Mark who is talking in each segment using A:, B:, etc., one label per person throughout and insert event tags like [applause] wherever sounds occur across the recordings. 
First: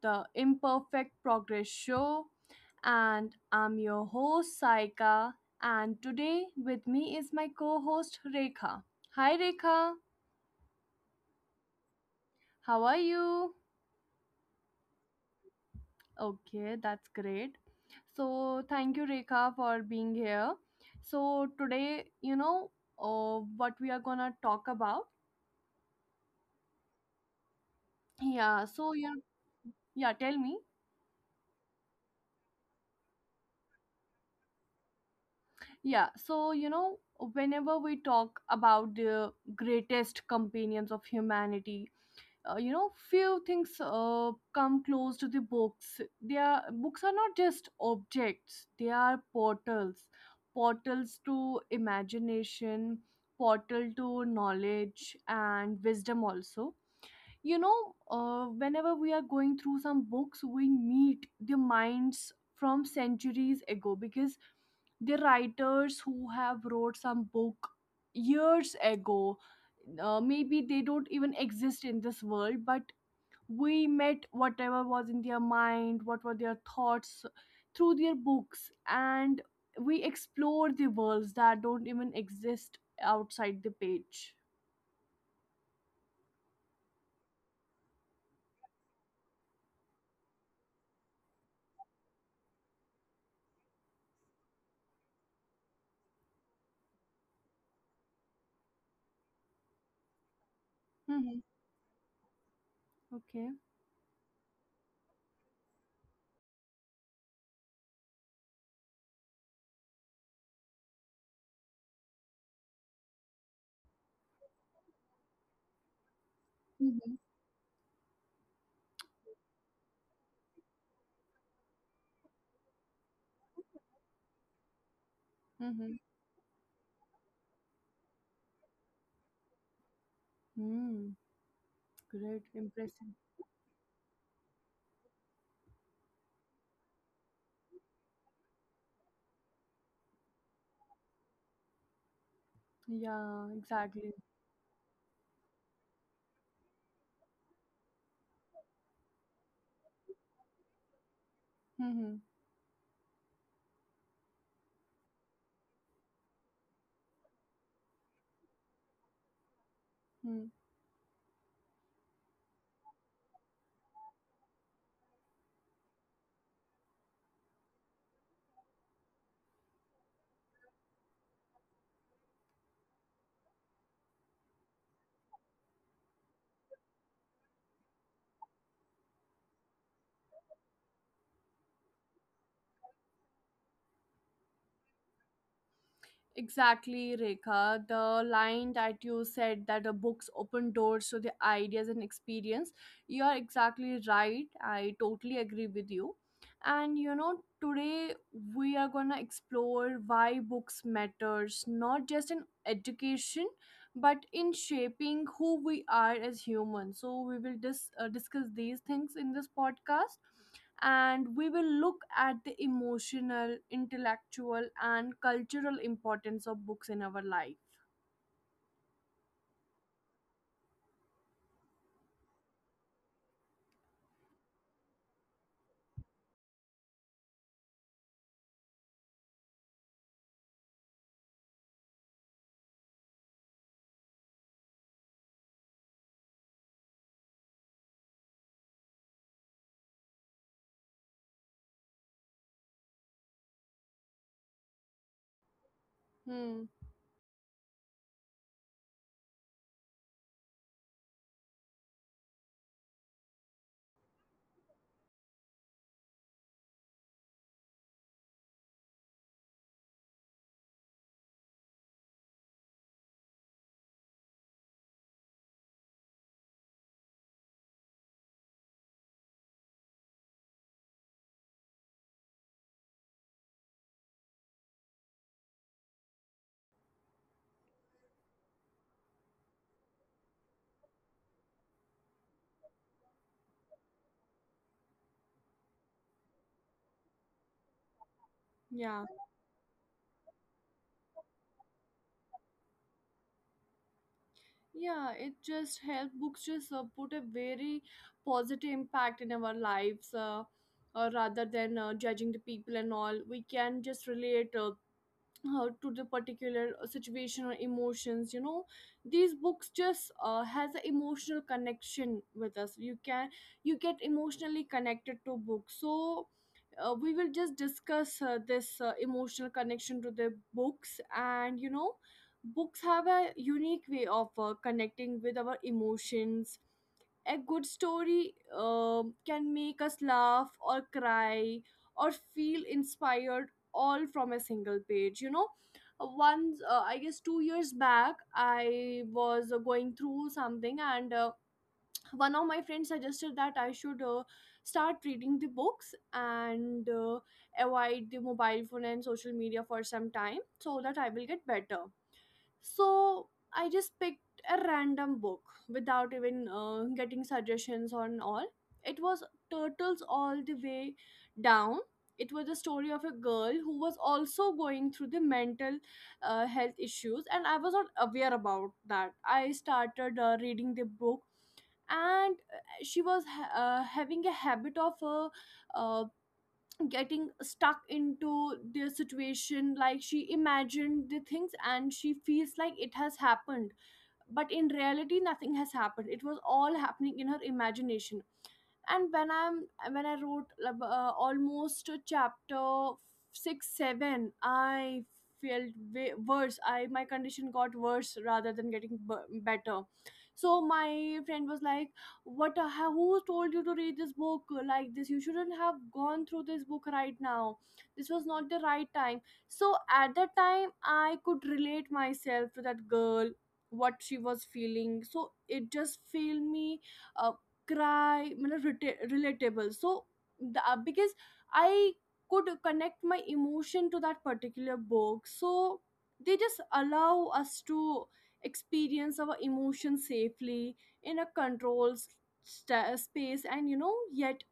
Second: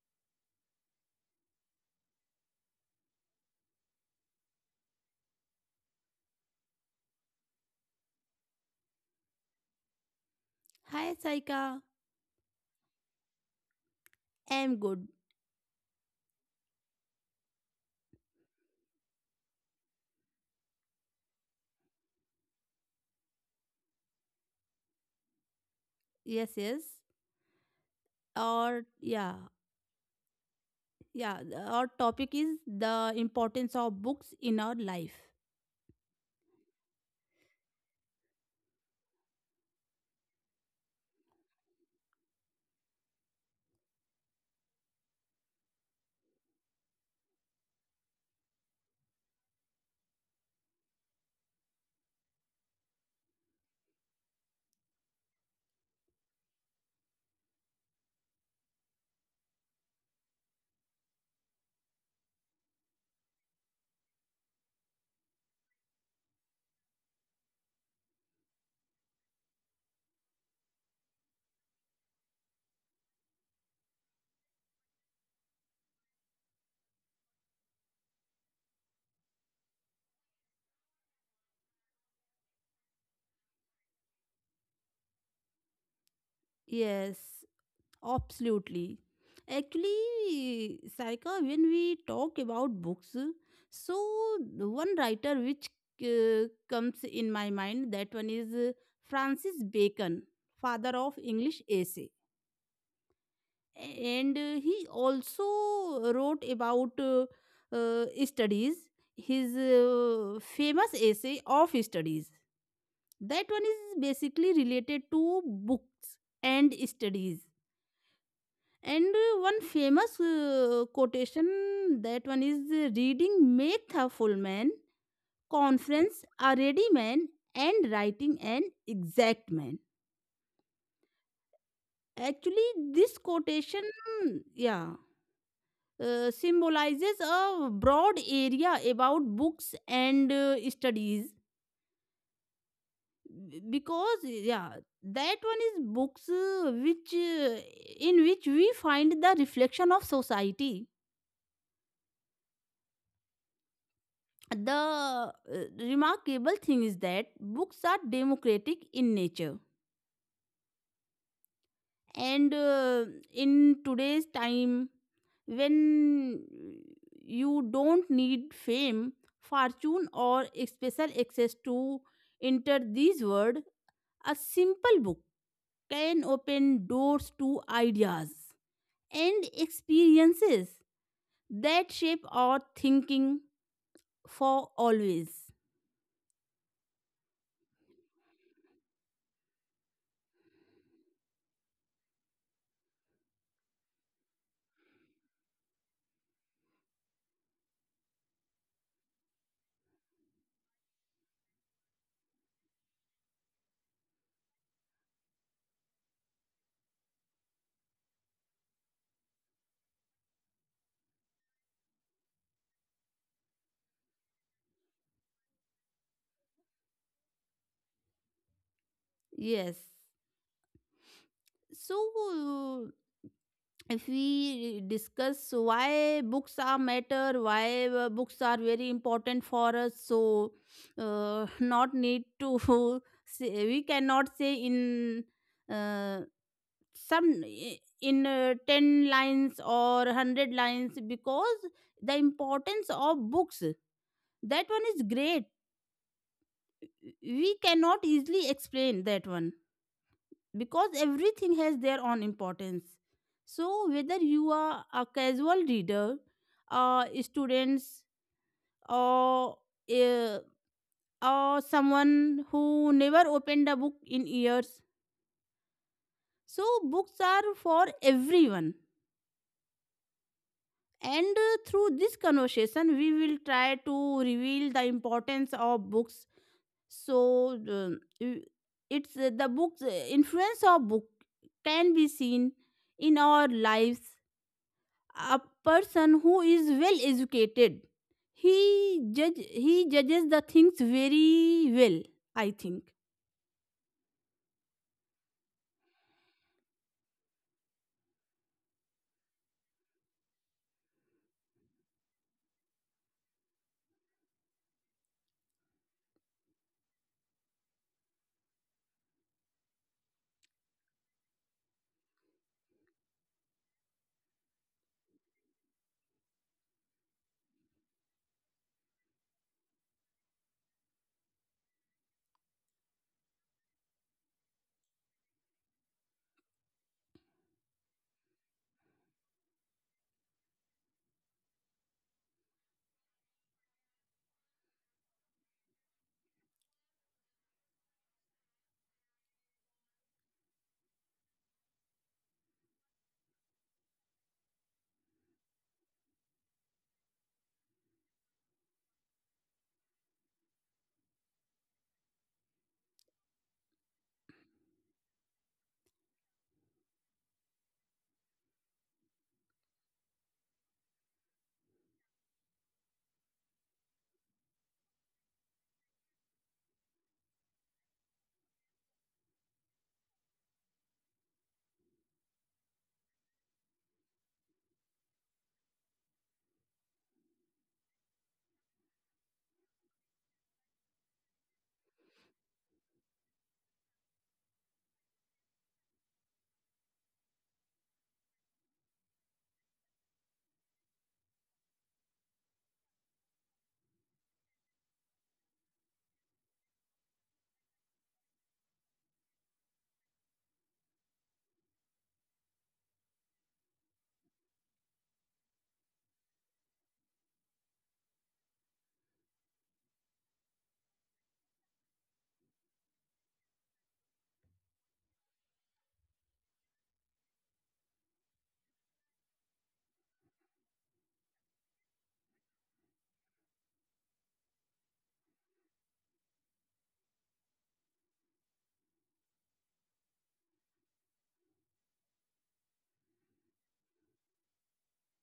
A: the Imperfect Progress Show. And I'm your host Saika. And today with me is my co host Rekha. Hi Rekha,
B: Hi, Saika.
A: how are you?
B: I'm good.
A: Okay, that's great. So, thank you Rekha for being here. So, today, what we are gonna talk about.
B: Yes, yes.
A: Yeah,
B: Or,
A: so, yeah,
B: yeah,
A: yeah, tell me.
B: yeah. Our topic is the importance of books in our life.
A: So, whenever we talk about the greatest companions of humanity, few things come close to the books. They are books are not just objects; they are portals, portals to imagination, portal to knowledge and wisdom also, whenever we are going through some books, we meet the minds from centuries ago, because the writers who have wrote some book years ago, maybe they don't even exist in this world, but we met whatever was in their mind, what were their thoughts through their books. And we explore the worlds that don't even exist outside the page.
B: Yes, absolutely. Actually, Saika, when we talk about books, so the one writer which comes in my mind, that one is Francis Bacon, father of
A: Mm-hmm.
B: English essay,
A: Okay.
B: and he also wrote about studies, his famous essay of studies. That one is basically related to books and
A: Mm-hmm.
B: studies, and one famous quotation, that one is reading makes a full man, conference a ready man, and writing an exact man.
A: Mm-hmm. Great,
B: Actually this
A: impressive.
B: quotation, yeah, symbolizes a broad area about books and studies,
A: Yeah,
B: because,
A: exactly.
B: yeah, that one is books which in which we find the reflection of society.
A: Mm-hmm.
B: The remarkable thing is that books are democratic in nature,
A: Hmm.
B: and in today's time, when you don't need fame, fortune, or special access to enter this world, a simple book can open doors to ideas and experiences that shape our thinking for always.
A: Exactly, Rekha. The line that you said, that the books open doors to the ideas and experience, you are exactly right. I totally agree with you. And you know, today we are going to explore why books matters, not just in education, but in shaping who we are as humans. So we will discuss these things in this podcast, and we will look at the emotional, intellectual, and cultural importance of books in our life.
B: Yes, so if we discuss why books are matter, why books are very important for us, so [laughs] not need to [laughs] say, we cannot say in uh, some in 10 lines or 100 lines, because the importance of books, that one is great.
A: Hmm.
B: We cannot easily explain that one because everything has their own importance. So, whether you are a casual reader, students, or uh, or someone who never opened a book in years, so books are for everyone. And through this conversation, we will try to reveal the importance of books. So, y- it's the books, influence of book can be seen in our lives. A person who is well educated, he
A: Yeah,
B: judge he judges the things very well, I think.
A: yeah, it just helps, books just put a very positive impact in our lives, rather than judging the people and all. We can just relate to the particular situation or emotions. You know, these books just has an emotional connection with us. You can you get emotionally connected to books, so we will just discuss this emotional connection to the books. And you know, books have a unique way of connecting with our emotions. A good story can make us laugh or cry or feel inspired, all from a single page, you know. Once I guess 2 years back, I was going through something, and one of my friends suggested that I should start reading the books, and avoid the mobile phone and social media for some time so that I will get better. So I just picked a random book without even getting suggestions on all. It was Turtles All the Way Down. It was the story of a girl who was also going through the mental health issues, and I was not aware about that. I started reading the book, and she was having a habit of uh, getting stuck into their situation, like she imagined the things and she feels like it has happened, but in reality nothing has happened. It was all happening in her imagination. And when I wrote almost chapter 6 7, I felt way worse. I, my condition got worse rather than getting better. So my friend was like, what, who told you to read this book like this? You shouldn't have gone through this book right now. This was not the right time. So at that time, I could relate myself to that girl, what she was feeling. So it just filled me, uh, cry मतलब relatable. So the, because I could connect my emotion to that particular book, so they just allow us to experience our emotion safely in a controlled space, and you know, yet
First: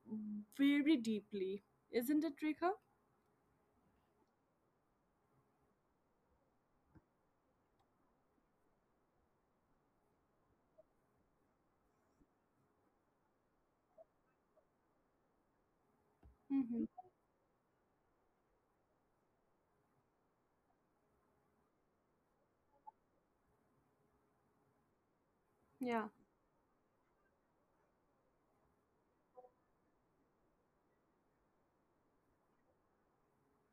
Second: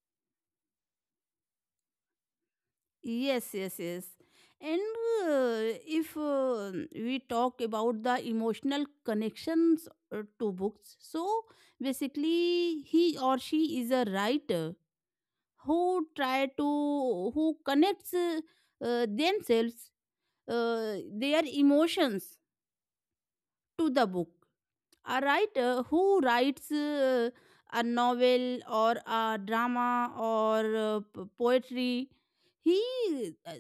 A: very deeply. Isn't it, Rekha?
B: Yes, yes, yes. And if we talk about the emotional connections to books, so basically he or she is a writer who try to
A: Mm-hmm.
B: who connects themselves, uh, their emotions to the book. A writer
A: Yeah.
B: who writes a novel or a drama or poetry, he uh,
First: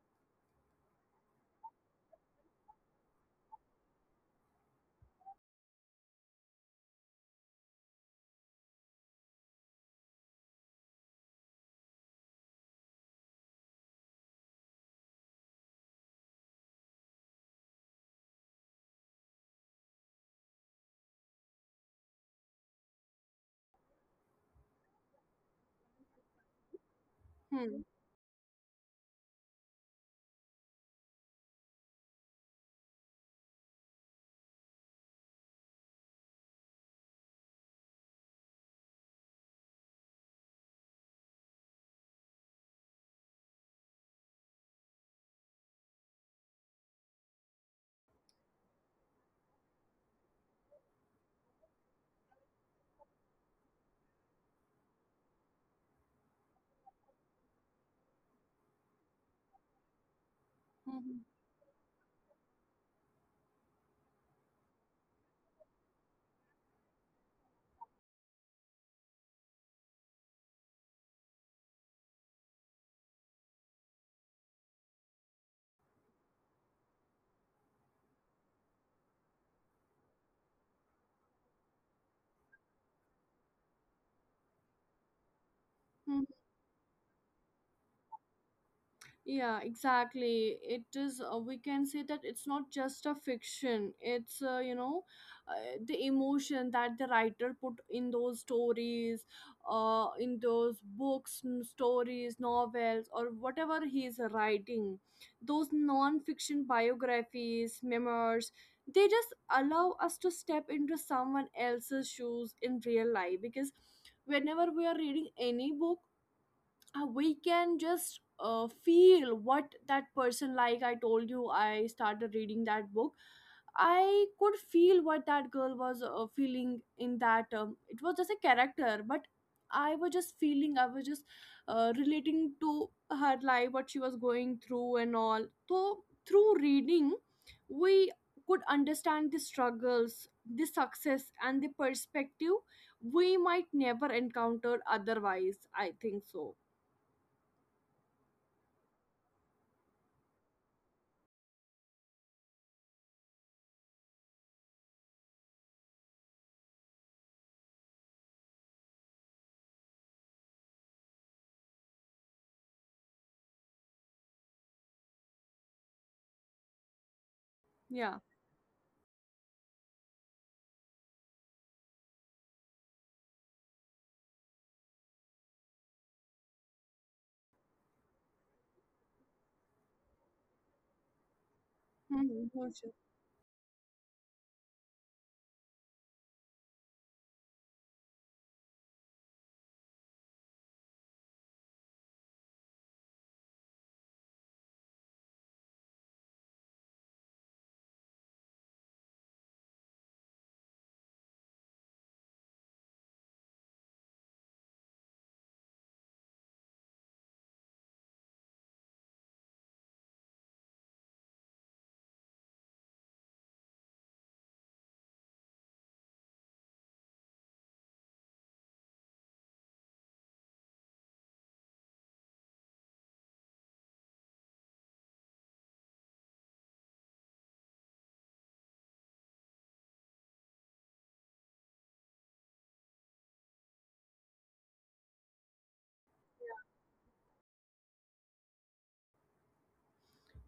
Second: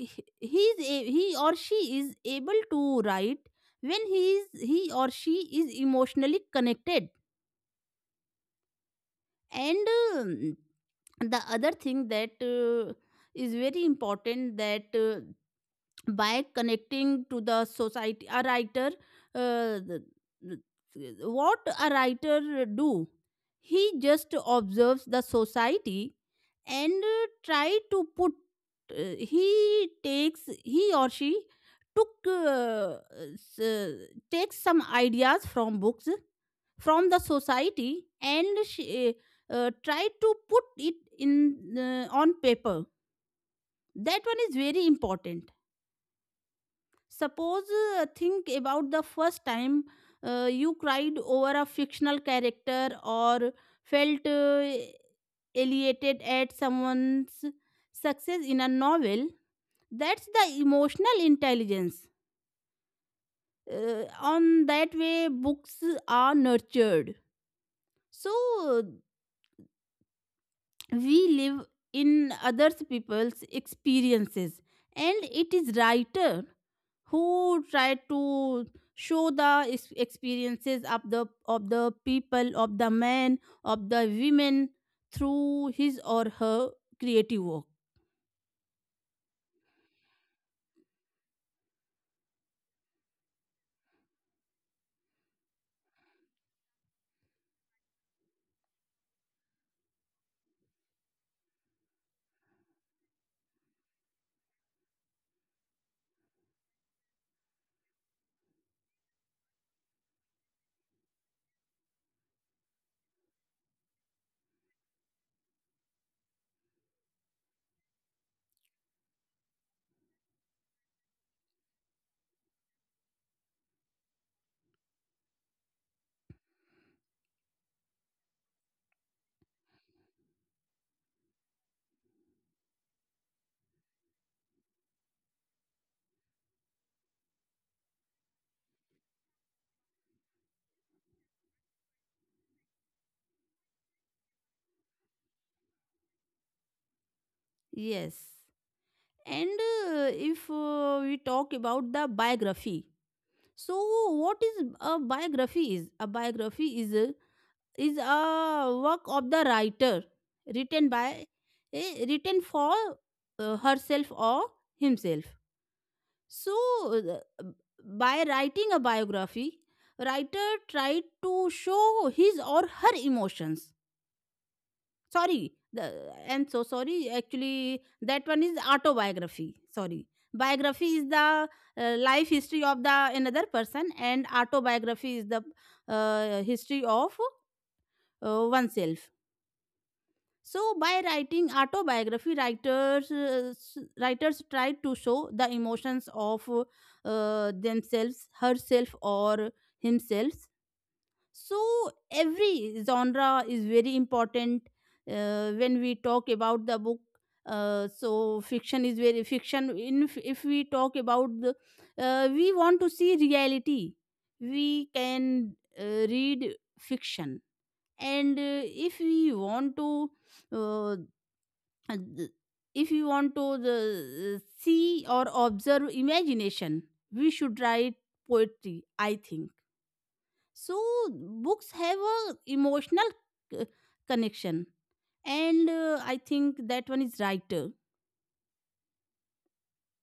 B: he he is he or she is able to write when he or she is emotionally connected. And, um, the other thing that is very important, that by connecting to the society, a writer, uh, what a writer do, he just observes the society and
A: Hmm.
B: try to put, he takes he or she took s- uh, takes some ideas from books, from the society, and she, try to put it in on paper. That one is very important. Suppose, think about the first time you cried over a fictional character or felt elated at someone's success in a novel. That's the
A: Mm-hmm.
B: emotional intelligence. On that way, books are nurtured. So, uh, we live in other people's experiences, and it is writer who try to show the experiences of the people, of the men, of the women, through his
A: Mm-hmm.
B: or her creative work.
A: Yeah, exactly. It is, we can say that it's not just a fiction. It's, the emotion that the writer put in those stories, in those books, stories, novels, or whatever he is writing. Those non fiction biographies, memoirs, they just allow us to step into someone else's shoes in real life. Because whenever we are reading any book, we can just feel what that person, like I told you, I started reading that book, I could feel what that girl was feeling in that. It was just a character, but I was just feeling, I was just relating to her life, what she was going through and all. So through reading, we could understand the struggles, the success and the perspective we might never encounter otherwise, I think so.
B: Yes. And if we talk about the biography, so what is a biography is? A biography is a work of the writer written by written for herself or himself. So, uh,
A: Yeah.
B: by writing a biography, writer tried to show his or her emotions. Sorry, I'm so sorry, actually that one is autobiography. Sorry, biography is the life
A: Mhm, for
B: history of
A: sure.
B: the another person, and autobiography is the history of oneself. So, by writing autobiography, writers writers try to show the emotions of themselves, herself, or himself. So, every genre is very important when we talk about the book. So, fiction is very fiction. In If we talk about we want to see reality, we can read fiction. And if we want to uh, uh, th- if you want to see or observe imagination, we should write poetry, I think. So books have a emotional c- connection, and I think that one is right.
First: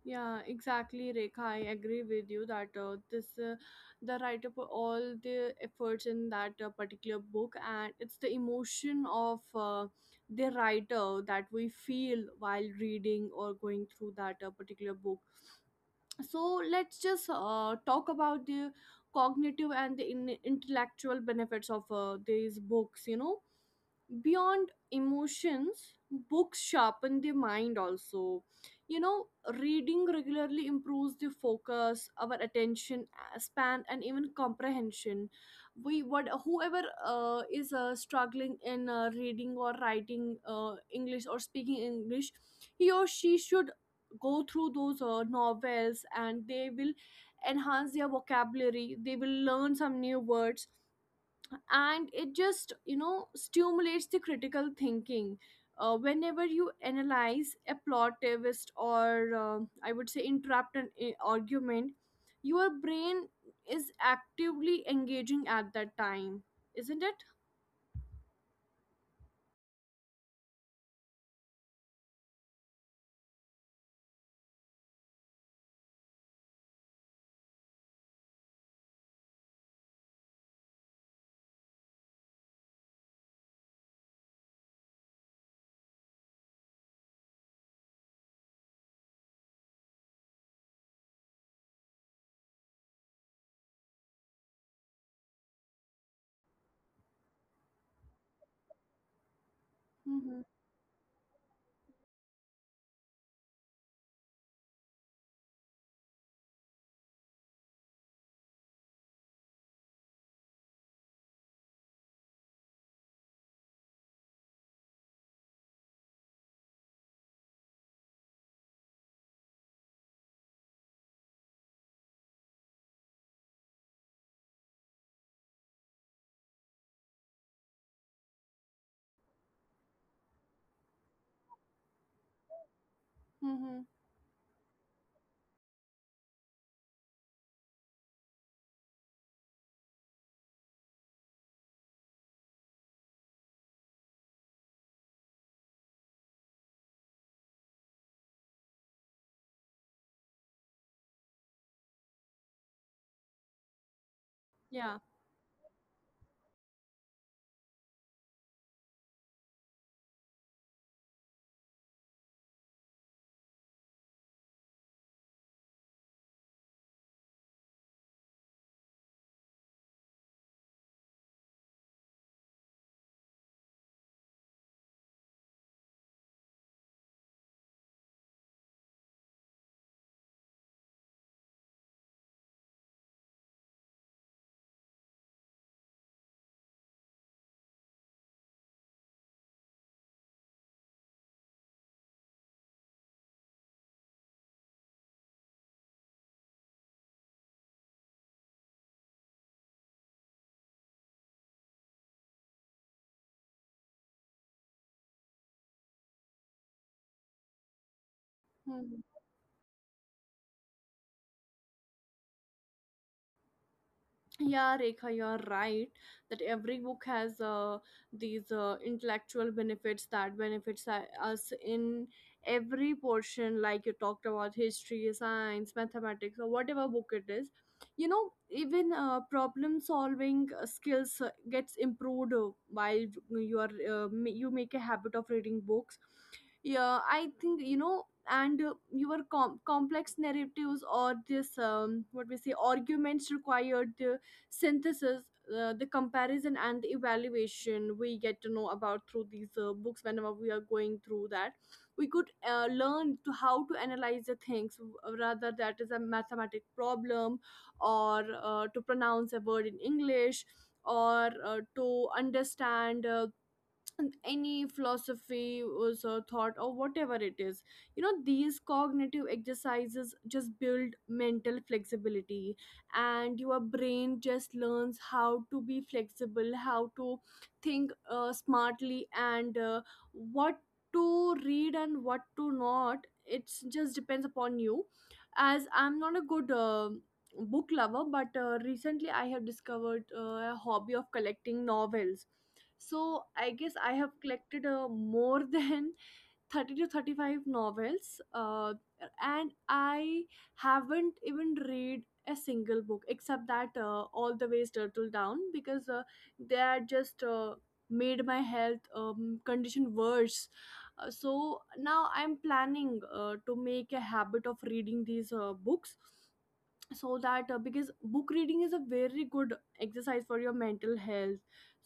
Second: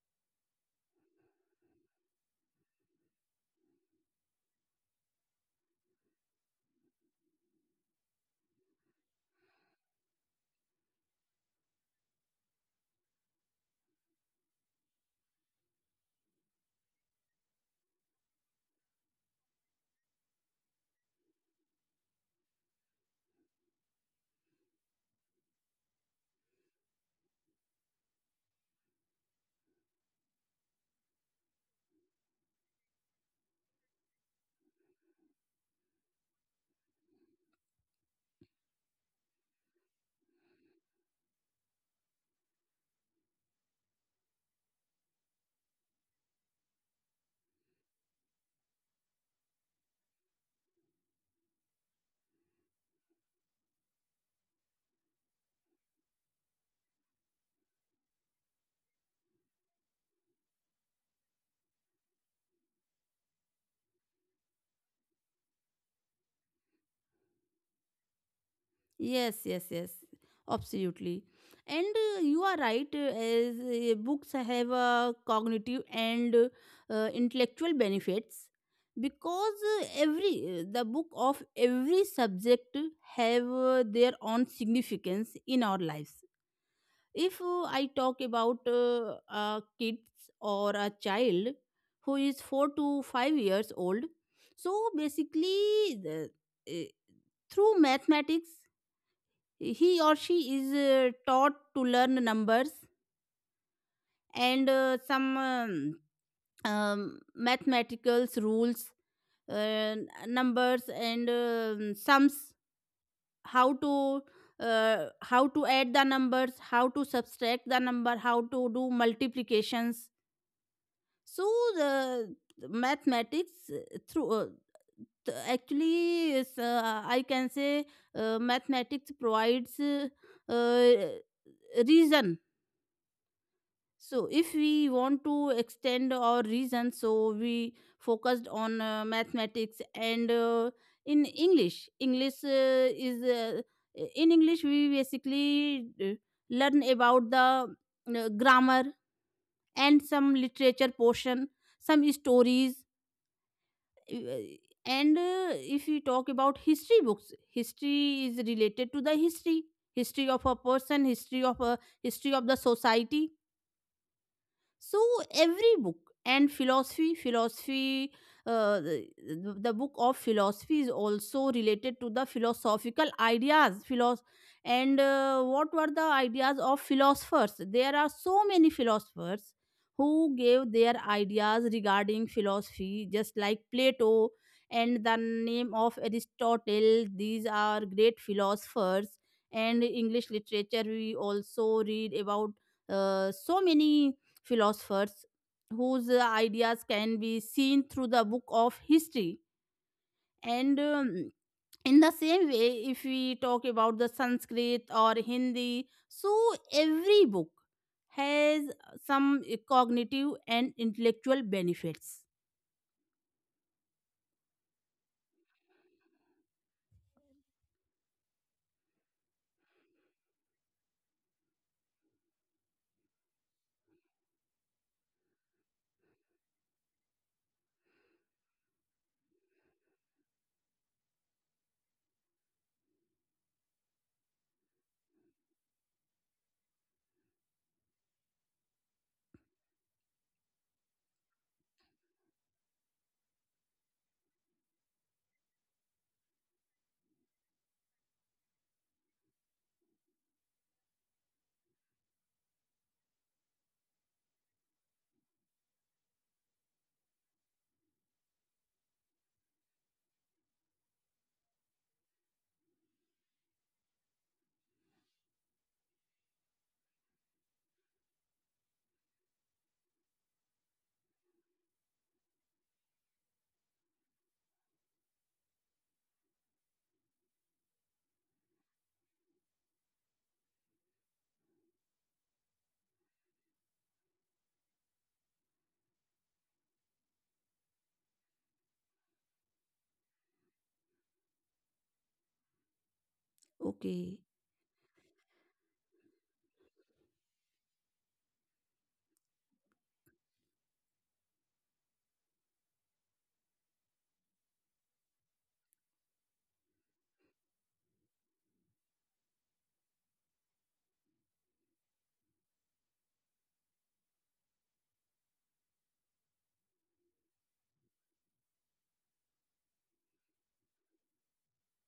A: Yeah, exactly, Rekha. I agree with you that this the writer put all the efforts in that particular book, and it's the emotion of the writer that we feel while reading or going through that particular book. So let's just talk about the cognitive and the intellectual benefits of these books. You know, beyond emotions, books sharpen the mind also, you know. Reading regularly improves the focus, our attention span and even comprehension. We, what, whoever is struggling in reading or writing english, or speaking english, he or she should go through those novels, and they will enhance their vocabulary, they will learn some new words. And it just, you know, stimulates the critical thinking. Whenever you analyze a plot twist, or I would say interrupt an argument, your brain is actively engaging at that time, isn't it?
B: Yes, yes, yes, absolutely. And you are right, as books have cognitive and intellectual benefits, because every the book of every subject have their own significance in our lives. If I talk about a kids or a child who is 4 to 5 years old, so basically uh, through mathematics he or
A: Mm-hmm.
B: she is taught to learn numbers, and some mathematical rules, numbers, and sums, how to how to add the numbers, how to subtract the number, how to do multiplications. So the mathematics, through uh, actually is, I can say mathematics provides uh, reason.
A: Mm-hmm.
B: So, if we want to extend our reason, so we focused on mathematics, and in English. English is in English we basically learn about the grammar and some literature portion, some stories. uh,
A: Yeah.
B: And if we talk about history books, history is related to the history, history of a person, history of the society. So every book, and philosophy, philosophy, the book of philosophy is also related to the philosophical ideas, and what were the ideas of philosophers. There are so many philosophers who gave their ideas regarding philosophy, just like Plato and the name of Aristotle. These are great philosophers, and English literature, we also read about so many philosophers whose ideas can be seen through the book of history. And in the same way, if we talk about the Sanskrit or Hindi, so every book has
A: Mm-hmm.
B: some cognitive and intellectual benefits.
A: Yeah, Rekha, you're right that every book has these intellectual benefits, that benefits us in every portion. Like you talked about history, science, mathematics, or whatever book it is, you know. Even problem solving skills gets improved while you are you make a habit of reading books, yeah, I think, you know. And complex narratives or this, what we say, arguments required the synthesis, the comparison and the evaluation, we get to know about through these books. Whenever we are going through that, we could learn to how to analyze the things, rather that is a mathematic problem, or to pronounce a word in english, or to understand any philosophy was a thought, or whatever it is, you know. These cognitive exercises just build mental flexibility, and your brain just learns how to be flexible, how to think smartly. And what to read and what to not, it just depends upon you. As I'm not a good book lover, but recently I have discovered a hobby of collecting novels. So I guess I have
B: Okay.
A: collected more than [laughs] 30 to 35 novels, and I haven't even read a single book except that All the Ways Turtle Down, because they had just made my health condition worse. So now I'm planning to make a habit of reading these books, so that, because book reading is a very good exercise for your mental health.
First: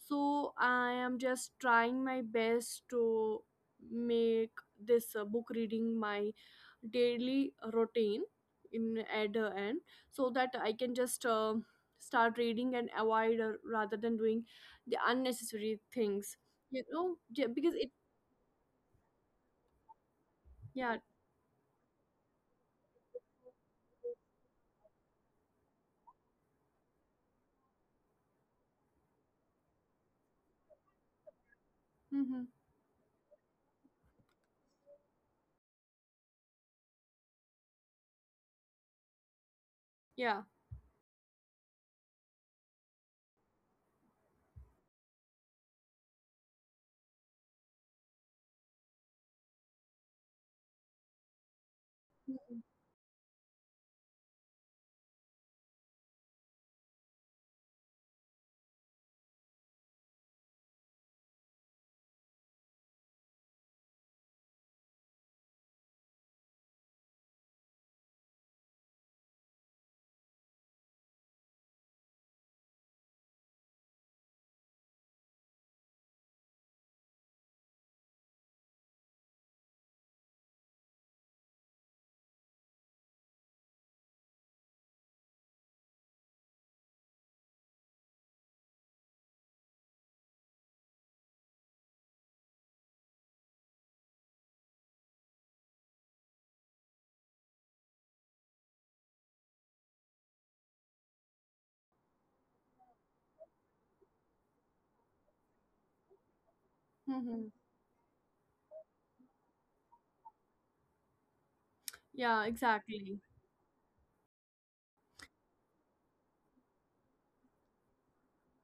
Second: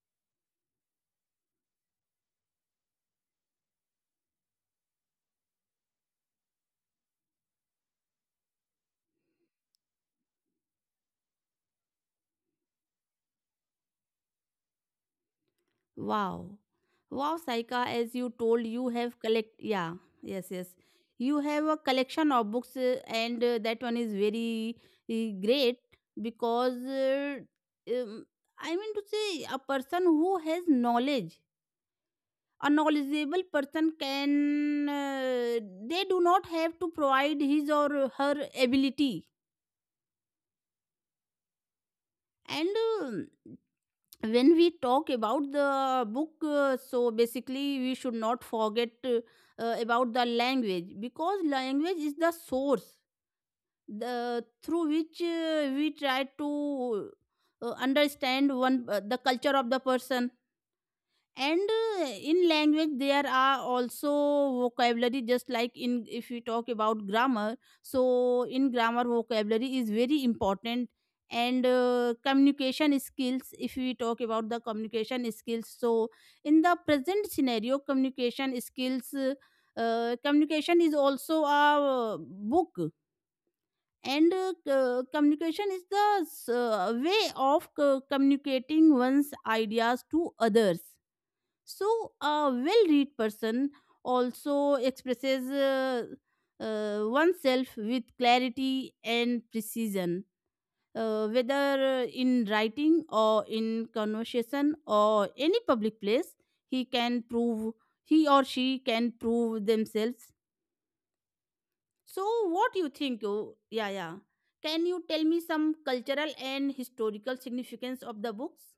A: So I am just trying my best to make this book reading my daily routine in at the end, so that I can just start reading and avoid, rather than doing the unnecessary things,
B: Wow.
A: you know.
B: Wow,
A: Yeah, because
B: Saika,
A: it.
B: as you told, you have collect. Yeah, yes, yes.
A: Yeah.
B: You have a collection of books, and that one is very great, because um, I mean to say, a person who has knowledge,
A: Mm-hmm.
B: a knowledgeable person can. They do not have to provide his or her ability,
A: Yeah.
B: and. um when we talk about the book, so basically we should not forget about the language, because language is the
A: Mm-hmm.
B: source, the through which we try to understand one the culture of the person. And in language there are also vocabulary. Just like in if we talk about grammar, so in grammar vocabulary is very important. And communication skills, if we talk about the communication skills, so in the present scenario communication skills, communication is also a book. And communication is the way of communicating one's ideas to others. So, a well read person also expresses oneself with clarity and precision, whether in writing or in conversation or any public place, he can
A: Mm-hmm.
B: prove he or she can prove themselves. So,
A: Yeah,
B: what do you think?
A: exactly.
B: Oh, yeah, yeah. Can you tell me some cultural and historical significance of the books?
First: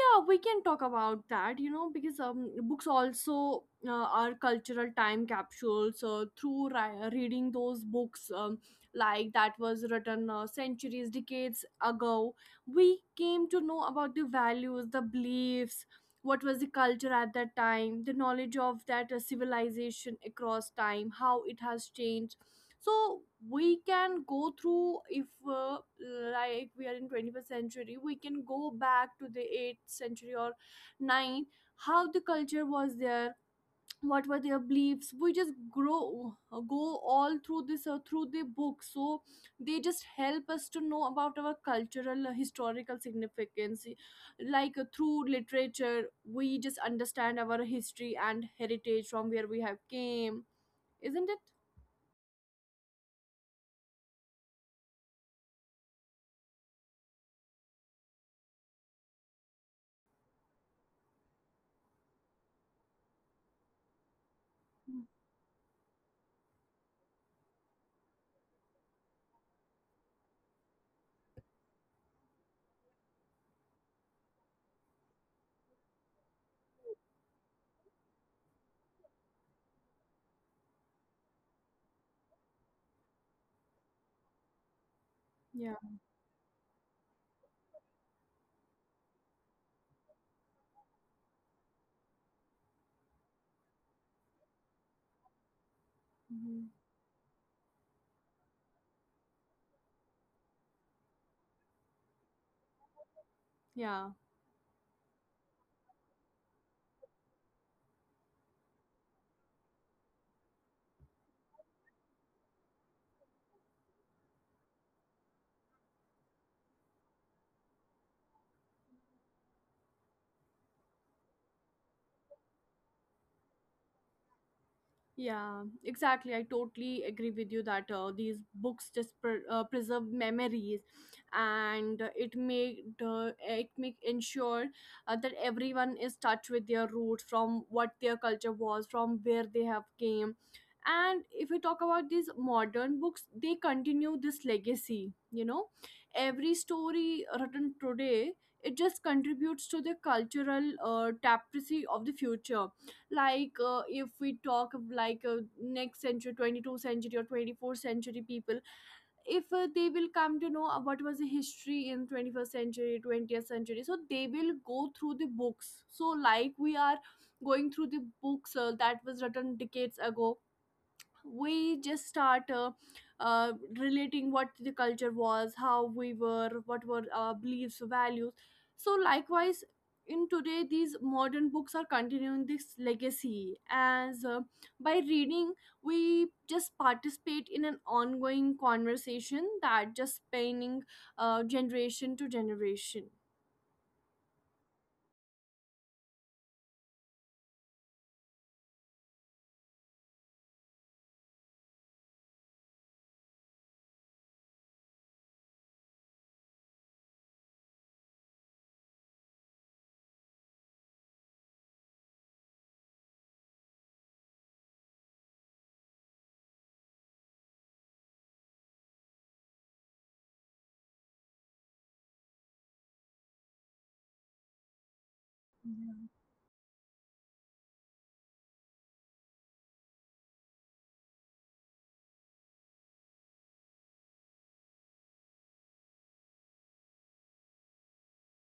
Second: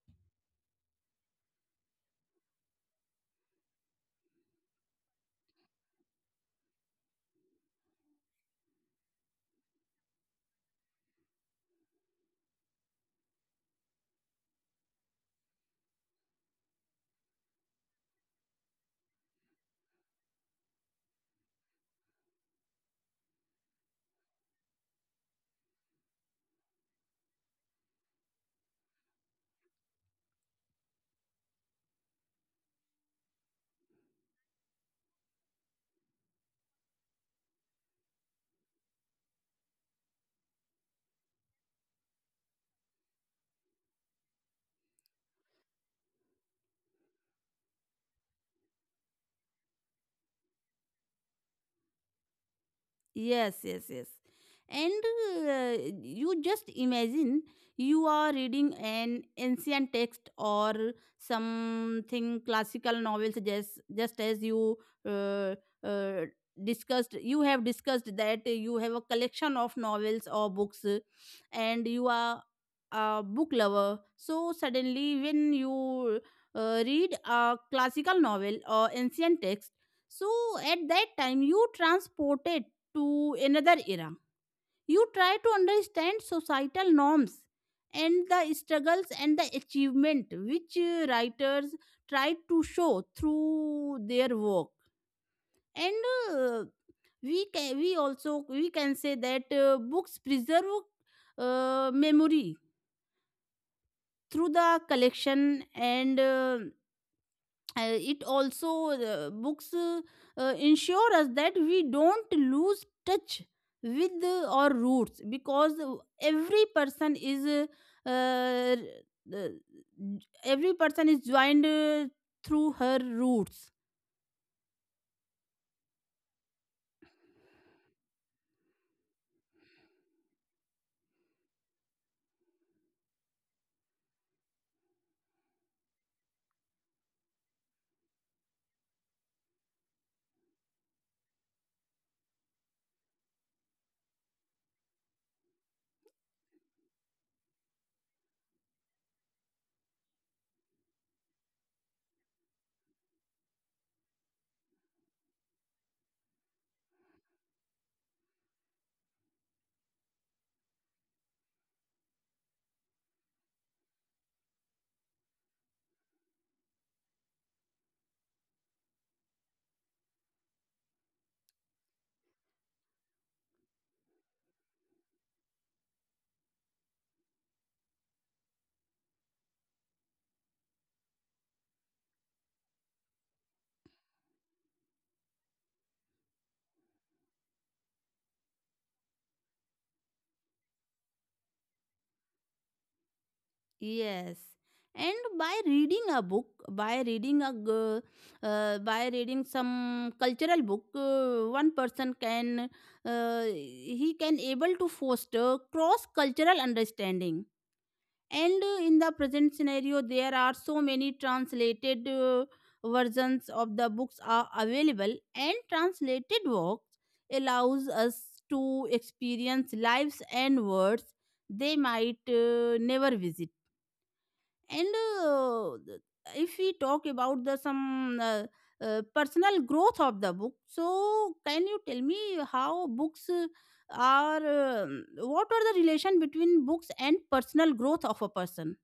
A: Yeah, we can talk about that, you know. Because books also are cultural time capsules. Through reading those books, like that was written centuries, decades ago, we came to know about the values, the beliefs, what was the culture at that time, the knowledge of that civilization across time, how it has changed. So we can go through, if like we are in 21st century, we can go back to the 8th century or 9, how the culture was there, what were their beliefs. We just grow go all through this, through the book. So they just help us to know about our cultural, historical significance. Like through literature, we just understand our history and heritage, from where we have came, isn't it?
B: Yes, yes, yes. And you just imagine, you are reading an ancient text or something classical novels, just as you uh, uh, discussed, you have discussed that you have a collection of novels or books, and you are a book lover. So suddenly when you read a classical novel or ancient text, so at that time you transported to another era. You try to understand
A: Yeah.
B: societal norms and the struggles and the achievement which writers try to show through their work. And uh,
A: Mhm.
B: we can, we also we can say that books preserve memory through
A: Yeah,
B: the collection. And it also books ensure us that we don't lose touch with our roots, because every person is uh, uh, uh, every person is joined through her roots.
A: yeah, exactly. I totally agree with you that these books just preserve memories, and it make ensure that everyone is touch with their roots, from what their culture was, from where they have came. And if we talk about these modern books, they continue this legacy. You know, every story written today it just contributes to the cultural tapestry of the future. Like if we talk of like next century, 22nd century or 24th century people, if they will come to know what was the history in 21st century, 20th century, so they will go through the books. So like we are going through the books that was written decades ago, we just start uh, relating what the culture was, how we were, what were our beliefs, values. So likewise in today, these modern books are continuing this legacy as, by reading, we just participate in an ongoing conversation that just spanning generation to generation.
B: Yes, and by reading a book, by reading some cultural book, one person can he can able to foster cross cultural understanding. And in the present scenario there are so many translated versions of the books are available, and translated works allows us to experience lives and words they might never visit. And uh, th- if we talk about the some personal growth of the book, so can you tell me how books are, what are the relation between books and personal growth of a person?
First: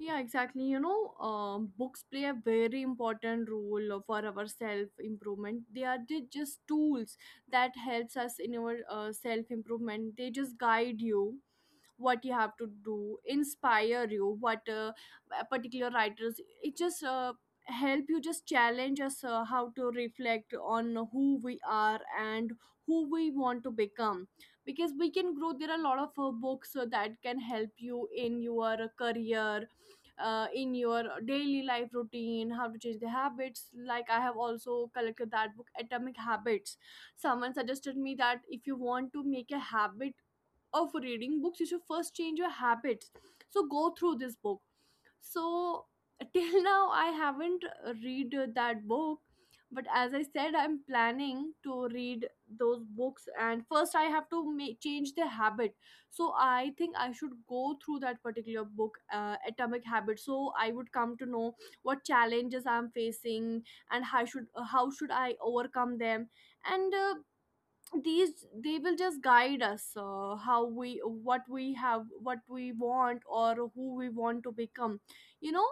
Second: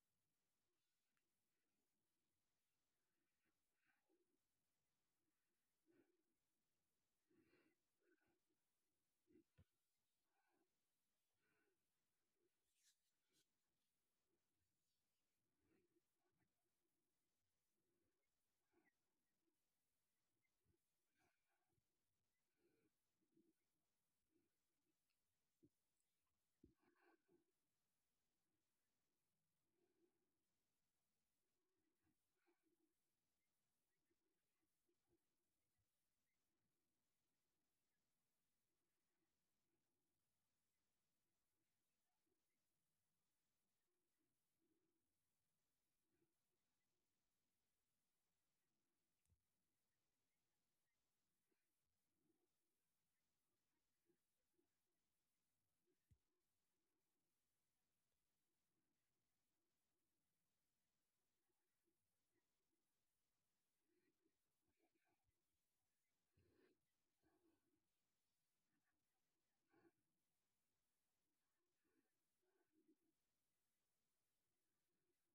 A: Yeah, exactly. You know, books play a very important role for our self-improvement. They are just tools that helps us in our self-improvement. They just guide you what you have to do, inspire you. What particular writers, it just help you, just challenge us how to reflect on who we are and who we want to become, because we can grow. There are a lot of books that can help you in your career, in your daily life routine, how to change the habits. Like I have also collected that book, Atomic Habits. Someone suggested me that if you want to make a habit of reading books, you should first change your habits. So go through this book. So till [laughs] now I haven't read that book, but as I said, I'm planning to read those books, and first I have to make, change the habit. So I think I should go through that particular book, Atomic Habits, so I would come to know what challenges I'm facing and how should, how should I overcome them. And these, they will just guide us how we, what we have, what we want, or who we want to become. You know,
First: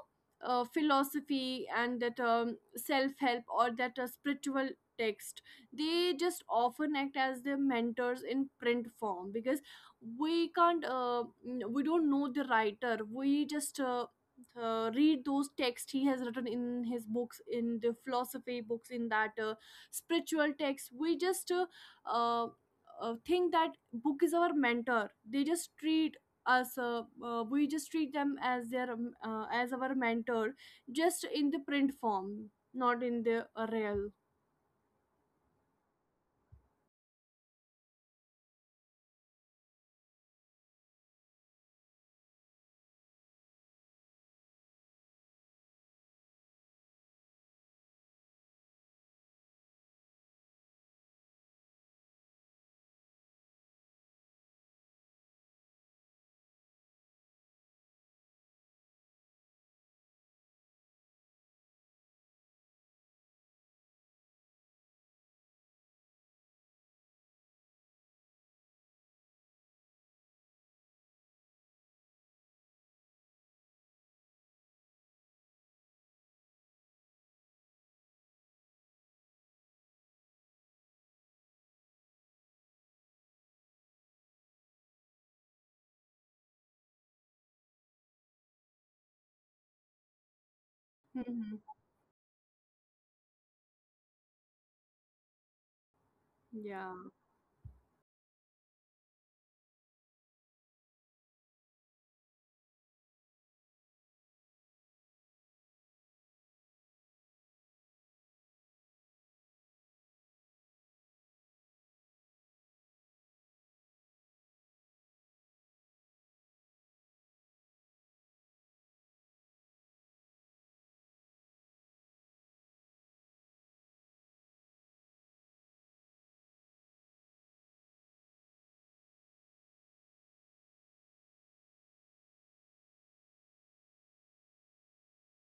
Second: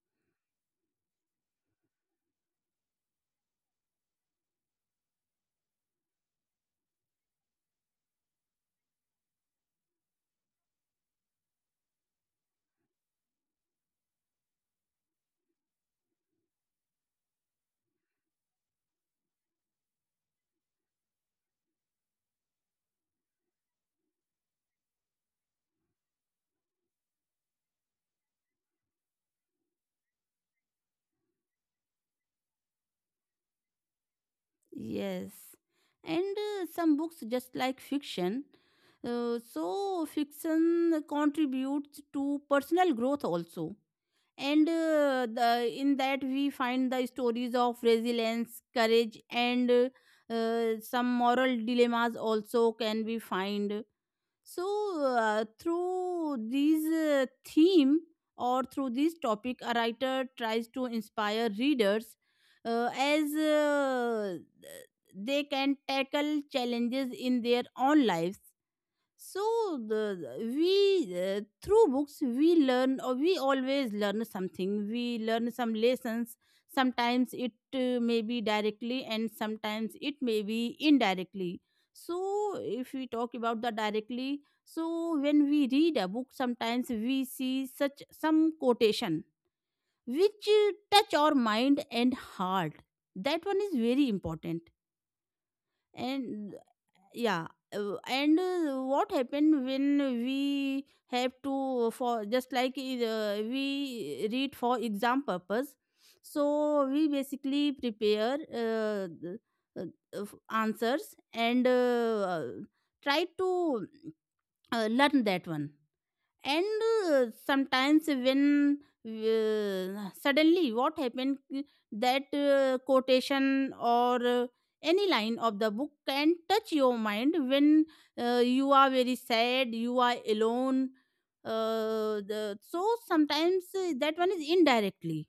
A: philosophy and that self-help or that spiritual text, they just often act as their mentors in print form, because we can't, we don't know the writer. We just read those texts he has written in his books, in the philosophy books, in that spiritual text. We just uh, think that book is our mentor. They just treat us We just treat them as their as our mentor, just in the print form, not in the real.
B: Yes, and some books, just like fiction, so fiction contributes to personal growth also. And in that we find the stories of resilience, courage, and some moral dilemmas also can be found, so through these theme or through this topic a writer tries to inspire readers, as they can tackle challenges in their own lives. So the- we through books we learn, or we always learn something. We learn some lessons. Sometimes it may be directly and sometimes it may be indirectly. So if we talk about the directly, so when we read a book, sometimes we see such some quotation which touch our
A: Mhm.
B: mind and heart. That one is very important. and
A: Yeah.
B: yeah uh, and uh, what happened when we have to, for just like, we read for exam purpose, so we basically prepare uh, uh, answers and try to learn that one. And sometimes when suddenly what happened, that quotation or any line of the book can touch your mind when you are very sad, you are alone. So sometimes that one is indirectly.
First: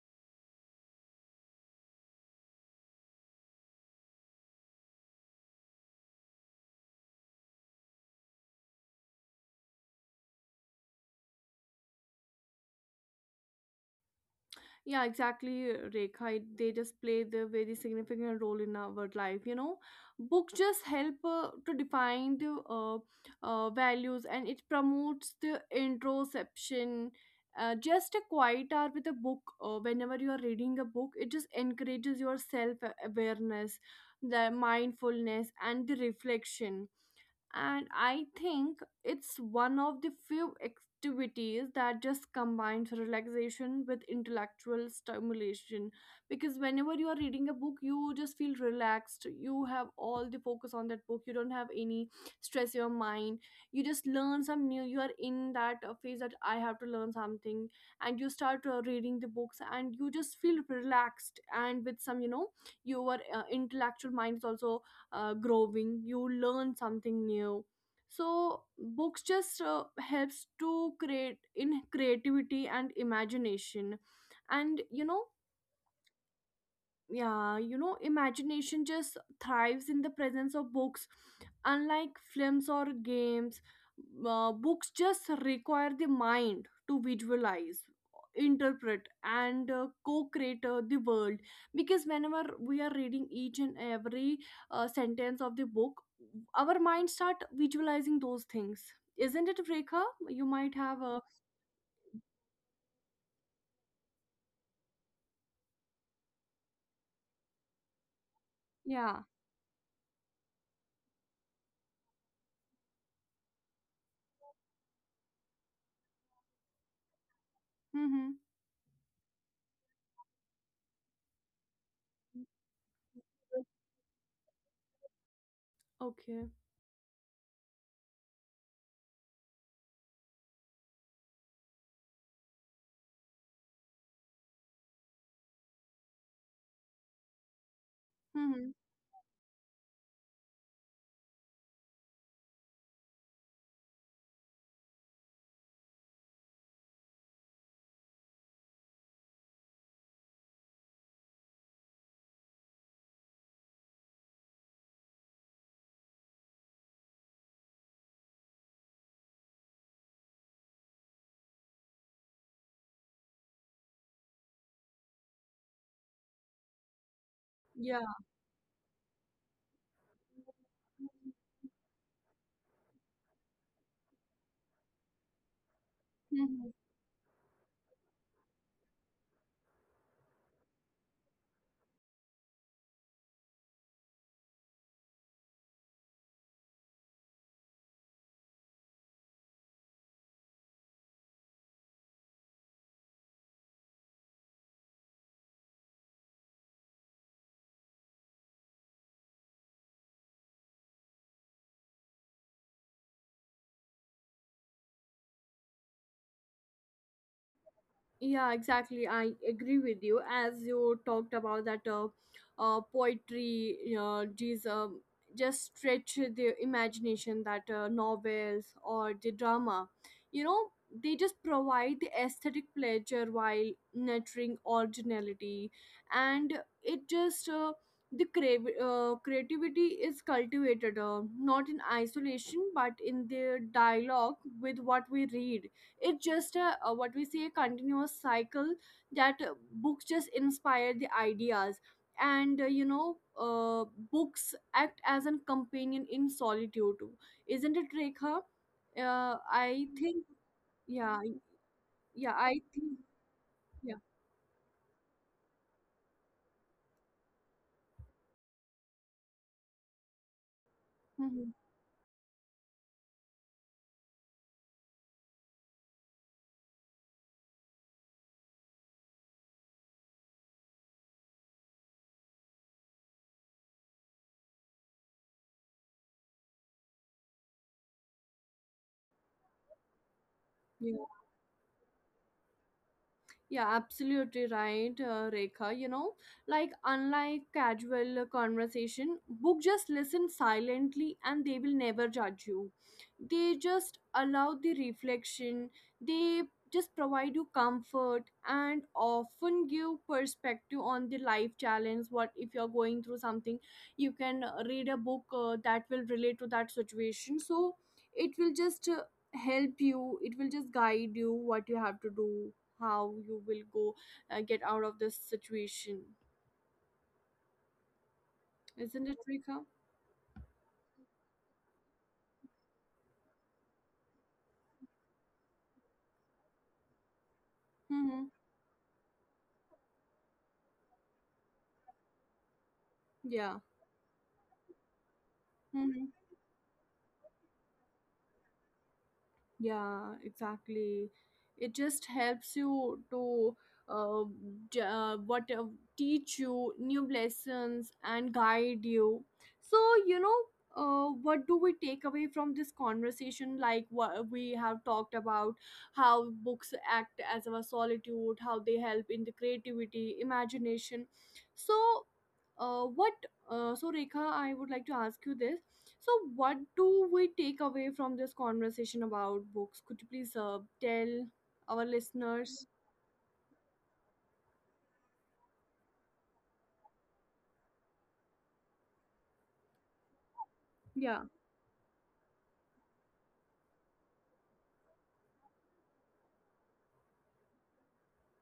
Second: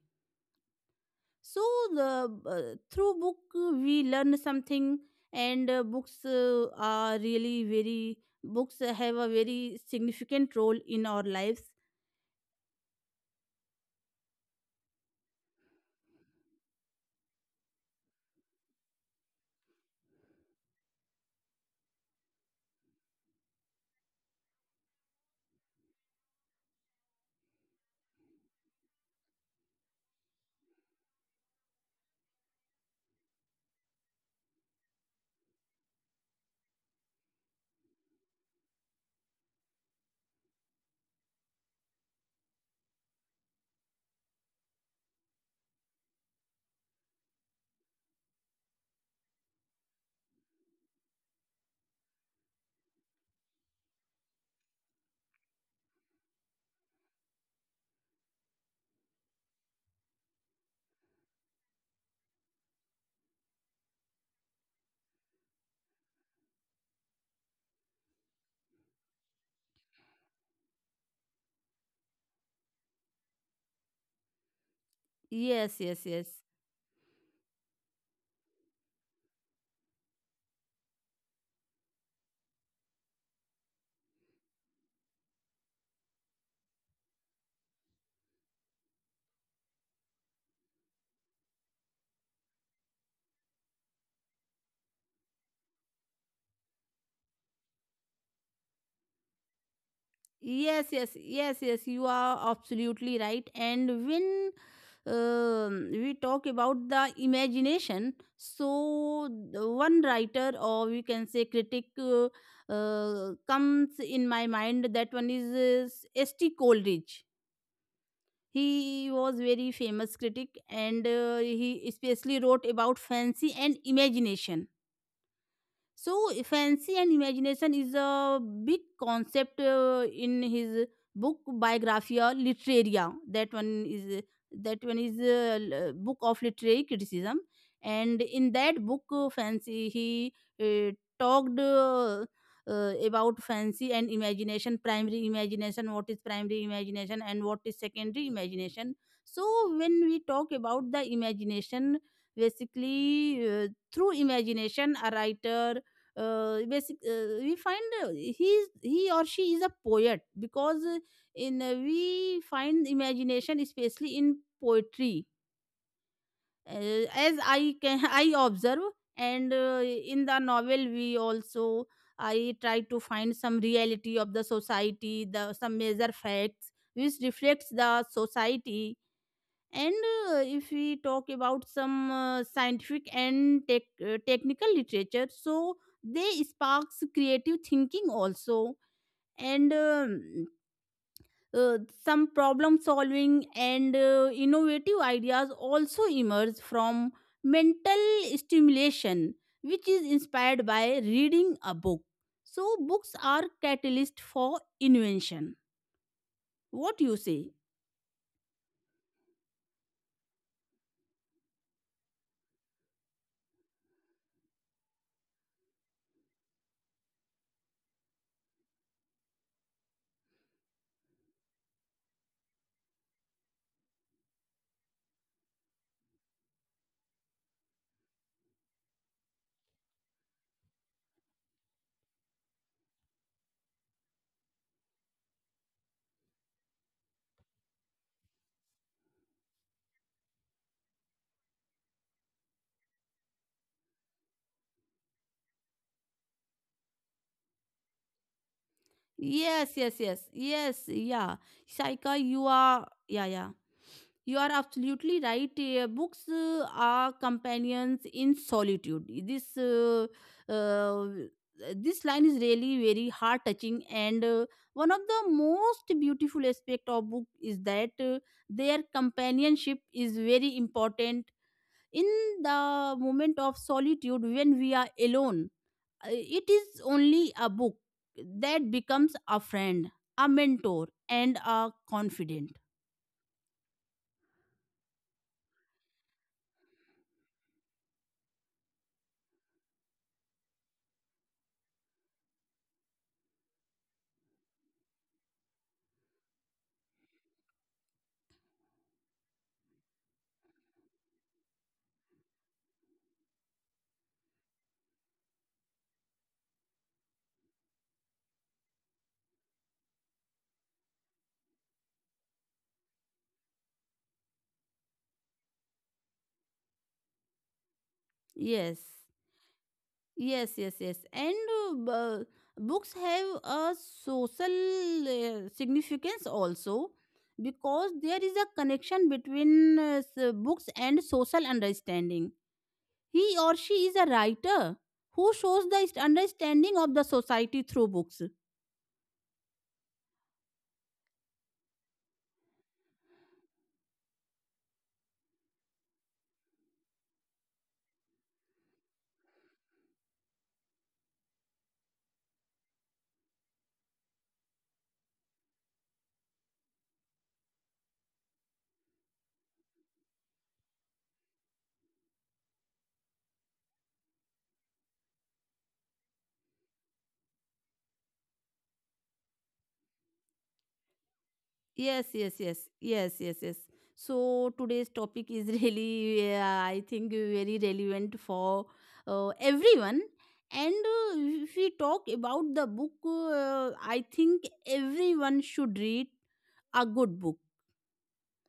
B: So the through book we learn something. And books have a very significant role in our lives.
A: Yeah, exactly, Rekha. They just play the very significant role in our life. You know, books just help to define the values, and it promotes the introspection. Just a quiet hour with a book. Whenever you are reading a book, it just encourages your self awareness, the mindfulness, and the reflection. And I think it's one of the few activities that just combines relaxation with intellectual stimulation, because whenever you are reading a book, you just feel relaxed. You have all the focus on that book. You don't have any stress in your mind. You just learn some new. You are in that phase that I have to learn something, and you start reading the books, and you just feel relaxed, and with some, you know, your intellectual mind is also growing. You learn something new. So books just helps to create in creativity and imagination. And you know,
B: Yes, yes, yes.
A: yeah, you know, imagination just thrives in the presence of books. Unlike films or games, books just require the mind to visualize, interpret and co-create the world. Because whenever we are reading each and every sentence of the book, our mind start visualizing those things. Isn't it, Rekha? You might have
B: Yes,
A: a,
B: yes, yes, yes. You are absolutely right. And when we talk about the imagination,
A: yeah.
B: so the one writer, or we can say critic, comes in my mind. That one is S.T. Coleridge.
A: Mm-hmm.
B: He was very famous critic, and he especially wrote about fancy and imagination. So
A: Okay.
B: fancy and imagination is a big concept in his book Biographia Literaria. That one is a book of literary criticism, and in
A: Mm-hmm.
B: that book, fancy he uh, talked. About fancy and imagination, primary imagination, what is primary imagination and what is secondary imagination. So when we talk about the imagination, basically through imagination a writer, basic we find, he or she is a poet, because in we find imagination especially in poetry, as I can
A: Yeah.
B: [laughs] I observe. And in the novel we also, I try to find some reality of the society, the some major
A: Mm-hmm.
B: facts which reflects the society. And if we talk about some scientific and technical literature, so they sparks creative thinking also, and uh, some problem solving and innovative ideas also emerge from mental stimulation, which is inspired by reading a book. So books are catalyst for invention. What you say?
A: Yeah, exactly. I agree with you. As you talked about that, poetry, these just stretch the imagination, that novels or the drama, you know, they just provide the aesthetic pleasure while nurturing originality. And it just the crave, creativity is cultivated not in isolation, but in the dialogue with what we read. It's just a what we say, a continuous cycle, that books just inspire the ideas. And you know, books act as a companion in solitude too. Isn't it, Rekha?
B: Yes, yes, yes,
A: I think,
B: yes, yeah.
A: yeah,
B: Saika, you
A: yeah,
B: are,
A: I
B: yeah, yeah.
A: think,
B: You are
A: yeah.
B: absolutely right. Books are companions in solitude. Uh,
A: Hmm.
B: this line is really very heart touching, and one of the most beautiful aspect of book is that their companionship is very important in the moment of solitude when we are alone. It is only a book that becomes a friend, a mentor, and a confidant.
A: Yeah, absolutely right, Rekha. You know, like unlike casual conversation, book just listen silently and they will never judge you. They just allow the reflection. They just provide you comfort, and often give perspective on the life challenge. What if you're going through something, you can read a book that will relate to that situation. So it will just help you. It will just guide you what you have to do, how you will go get out of this situation.
B: Yes,
A: Isn't it, Rika?
B: yes, yes, yes. And books have a social significance also, because
A: Mm-hmm.
B: there is a connection between books and social understanding. He
A: Yeah.
B: or she is a writer who shows
A: Mm-hmm.
B: the understanding of the society through books.
A: Yeah, exactly. It just helps you to uh, j- what teach you new lessons and guide you. So you know, what do we take away from this conversation? Like what we have talked about, how books act as our solitude, how they help in the creativity, imagination. So, what so, Rekha, I would like to ask you this. So, what do we take away from this conversation about books? Could you please tell our
B: Yes, yes, yes,
A: listeners?
B: yes, yes, yes. So today's topic is [laughs] really, I think, very relevant for everyone. And
A: Yeah,
B: if we talk about the book, I think everyone should read a good book,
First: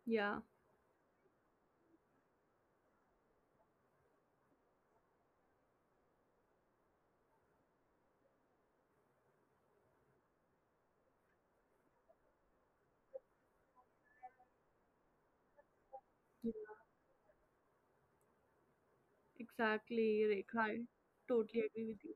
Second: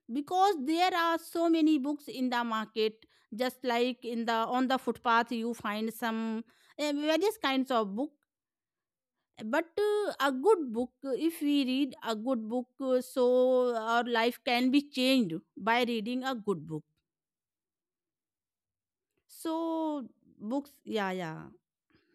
A: yeah,
B: because there are so many books in the market, just like in the, on the footpath you find some various kinds of book. But a good book, if we read a good book, so our life can be changed by reading a
A: yeah,
B: good book. So
A: exactly, Rekha.
B: books,
A: I
B: yeah, yeah,
A: totally agree with you.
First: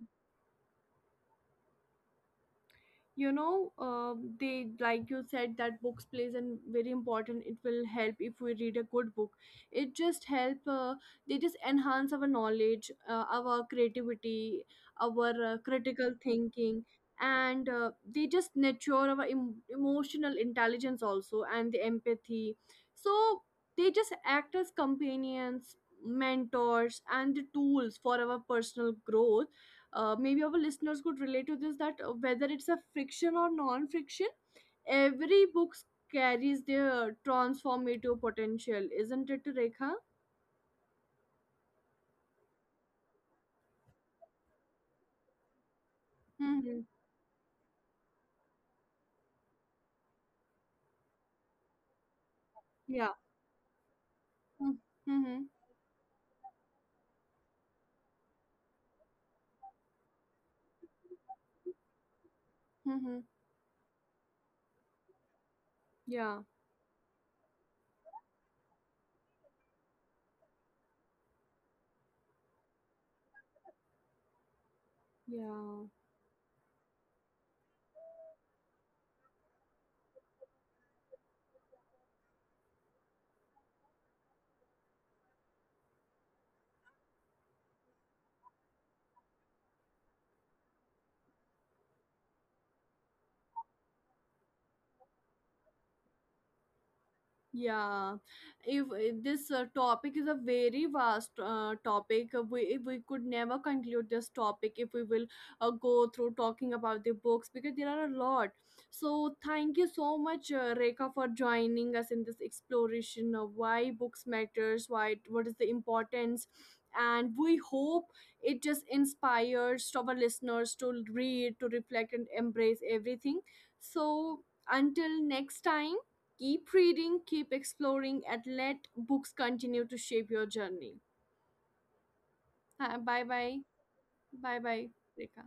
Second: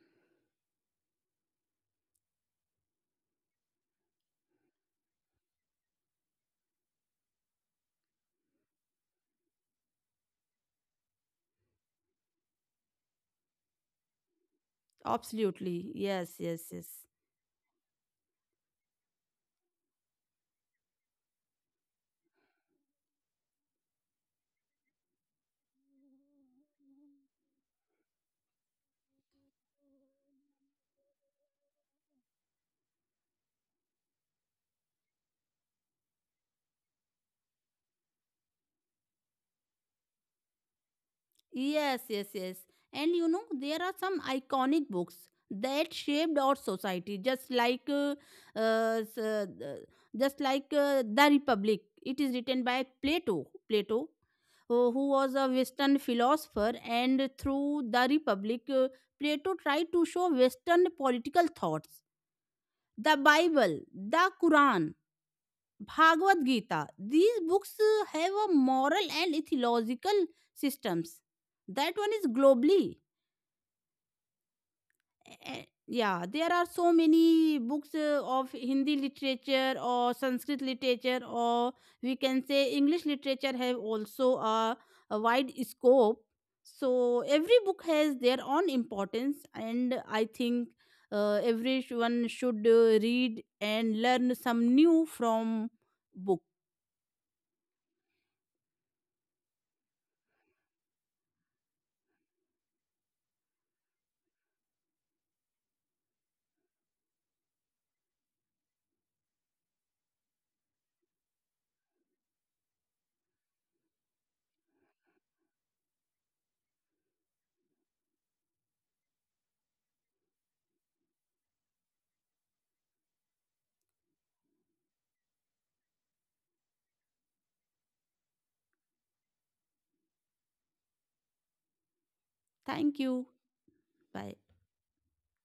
A: You know, they, like you said that books plays and very important. It will help if we read a good book. It just help, they just enhance our knowledge, our creativity, our
B: absolutely,
A: critical
B: yes, yes,
A: thinking.
B: yes.
A: And they just nurture our emotional intelligence also, and the empathy. So they just act as companions, mentors, and the tools for our personal growth. Uh, maybe our listeners could relate to this, that whether it's a friction or non-friction, every book carries their transformative potential. Isn't it, Rekha?
B: Yes, yes, yes. And you know, there are some iconic books that shaped our
A: Mm-hmm.
B: society, just like, uh, s- uh, the- just like The Republic. It is written by
A: Yeah.
B: Plato. Plato, who was a
A: Mm-hmm.
B: Western philosopher, and through The Republic, Plato tried to show Western political thoughts. The
A: Mm-hmm.
B: Bible, the Quran, Bhagavad
A: Yeah.
B: Gita. These books have a moral and ethological systems. That one is globally. Eh,
A: Yeah.
B: yeah, there are so many books of Hindi literature or Sanskrit literature, or we can say English literature have also a wide scope. So every book has their own importance, and I think everyone should read and learn some new from book.
A: Yeah, if this topic is a very vast topic, we, if we could never conclude this topic, if we will go through talking about the books, because there are a lot. So thank you so much, Rekha, for joining us in this exploration of why books matters, what is the importance, and we hope it just inspires our listeners to read, to reflect, and embrace everything. So until next time, keep reading, keep exploring, and let books continue to shape your journey.
B: Thank
A: Bye
B: you.
A: bye.
B: But
A: Bye bye, Rekha.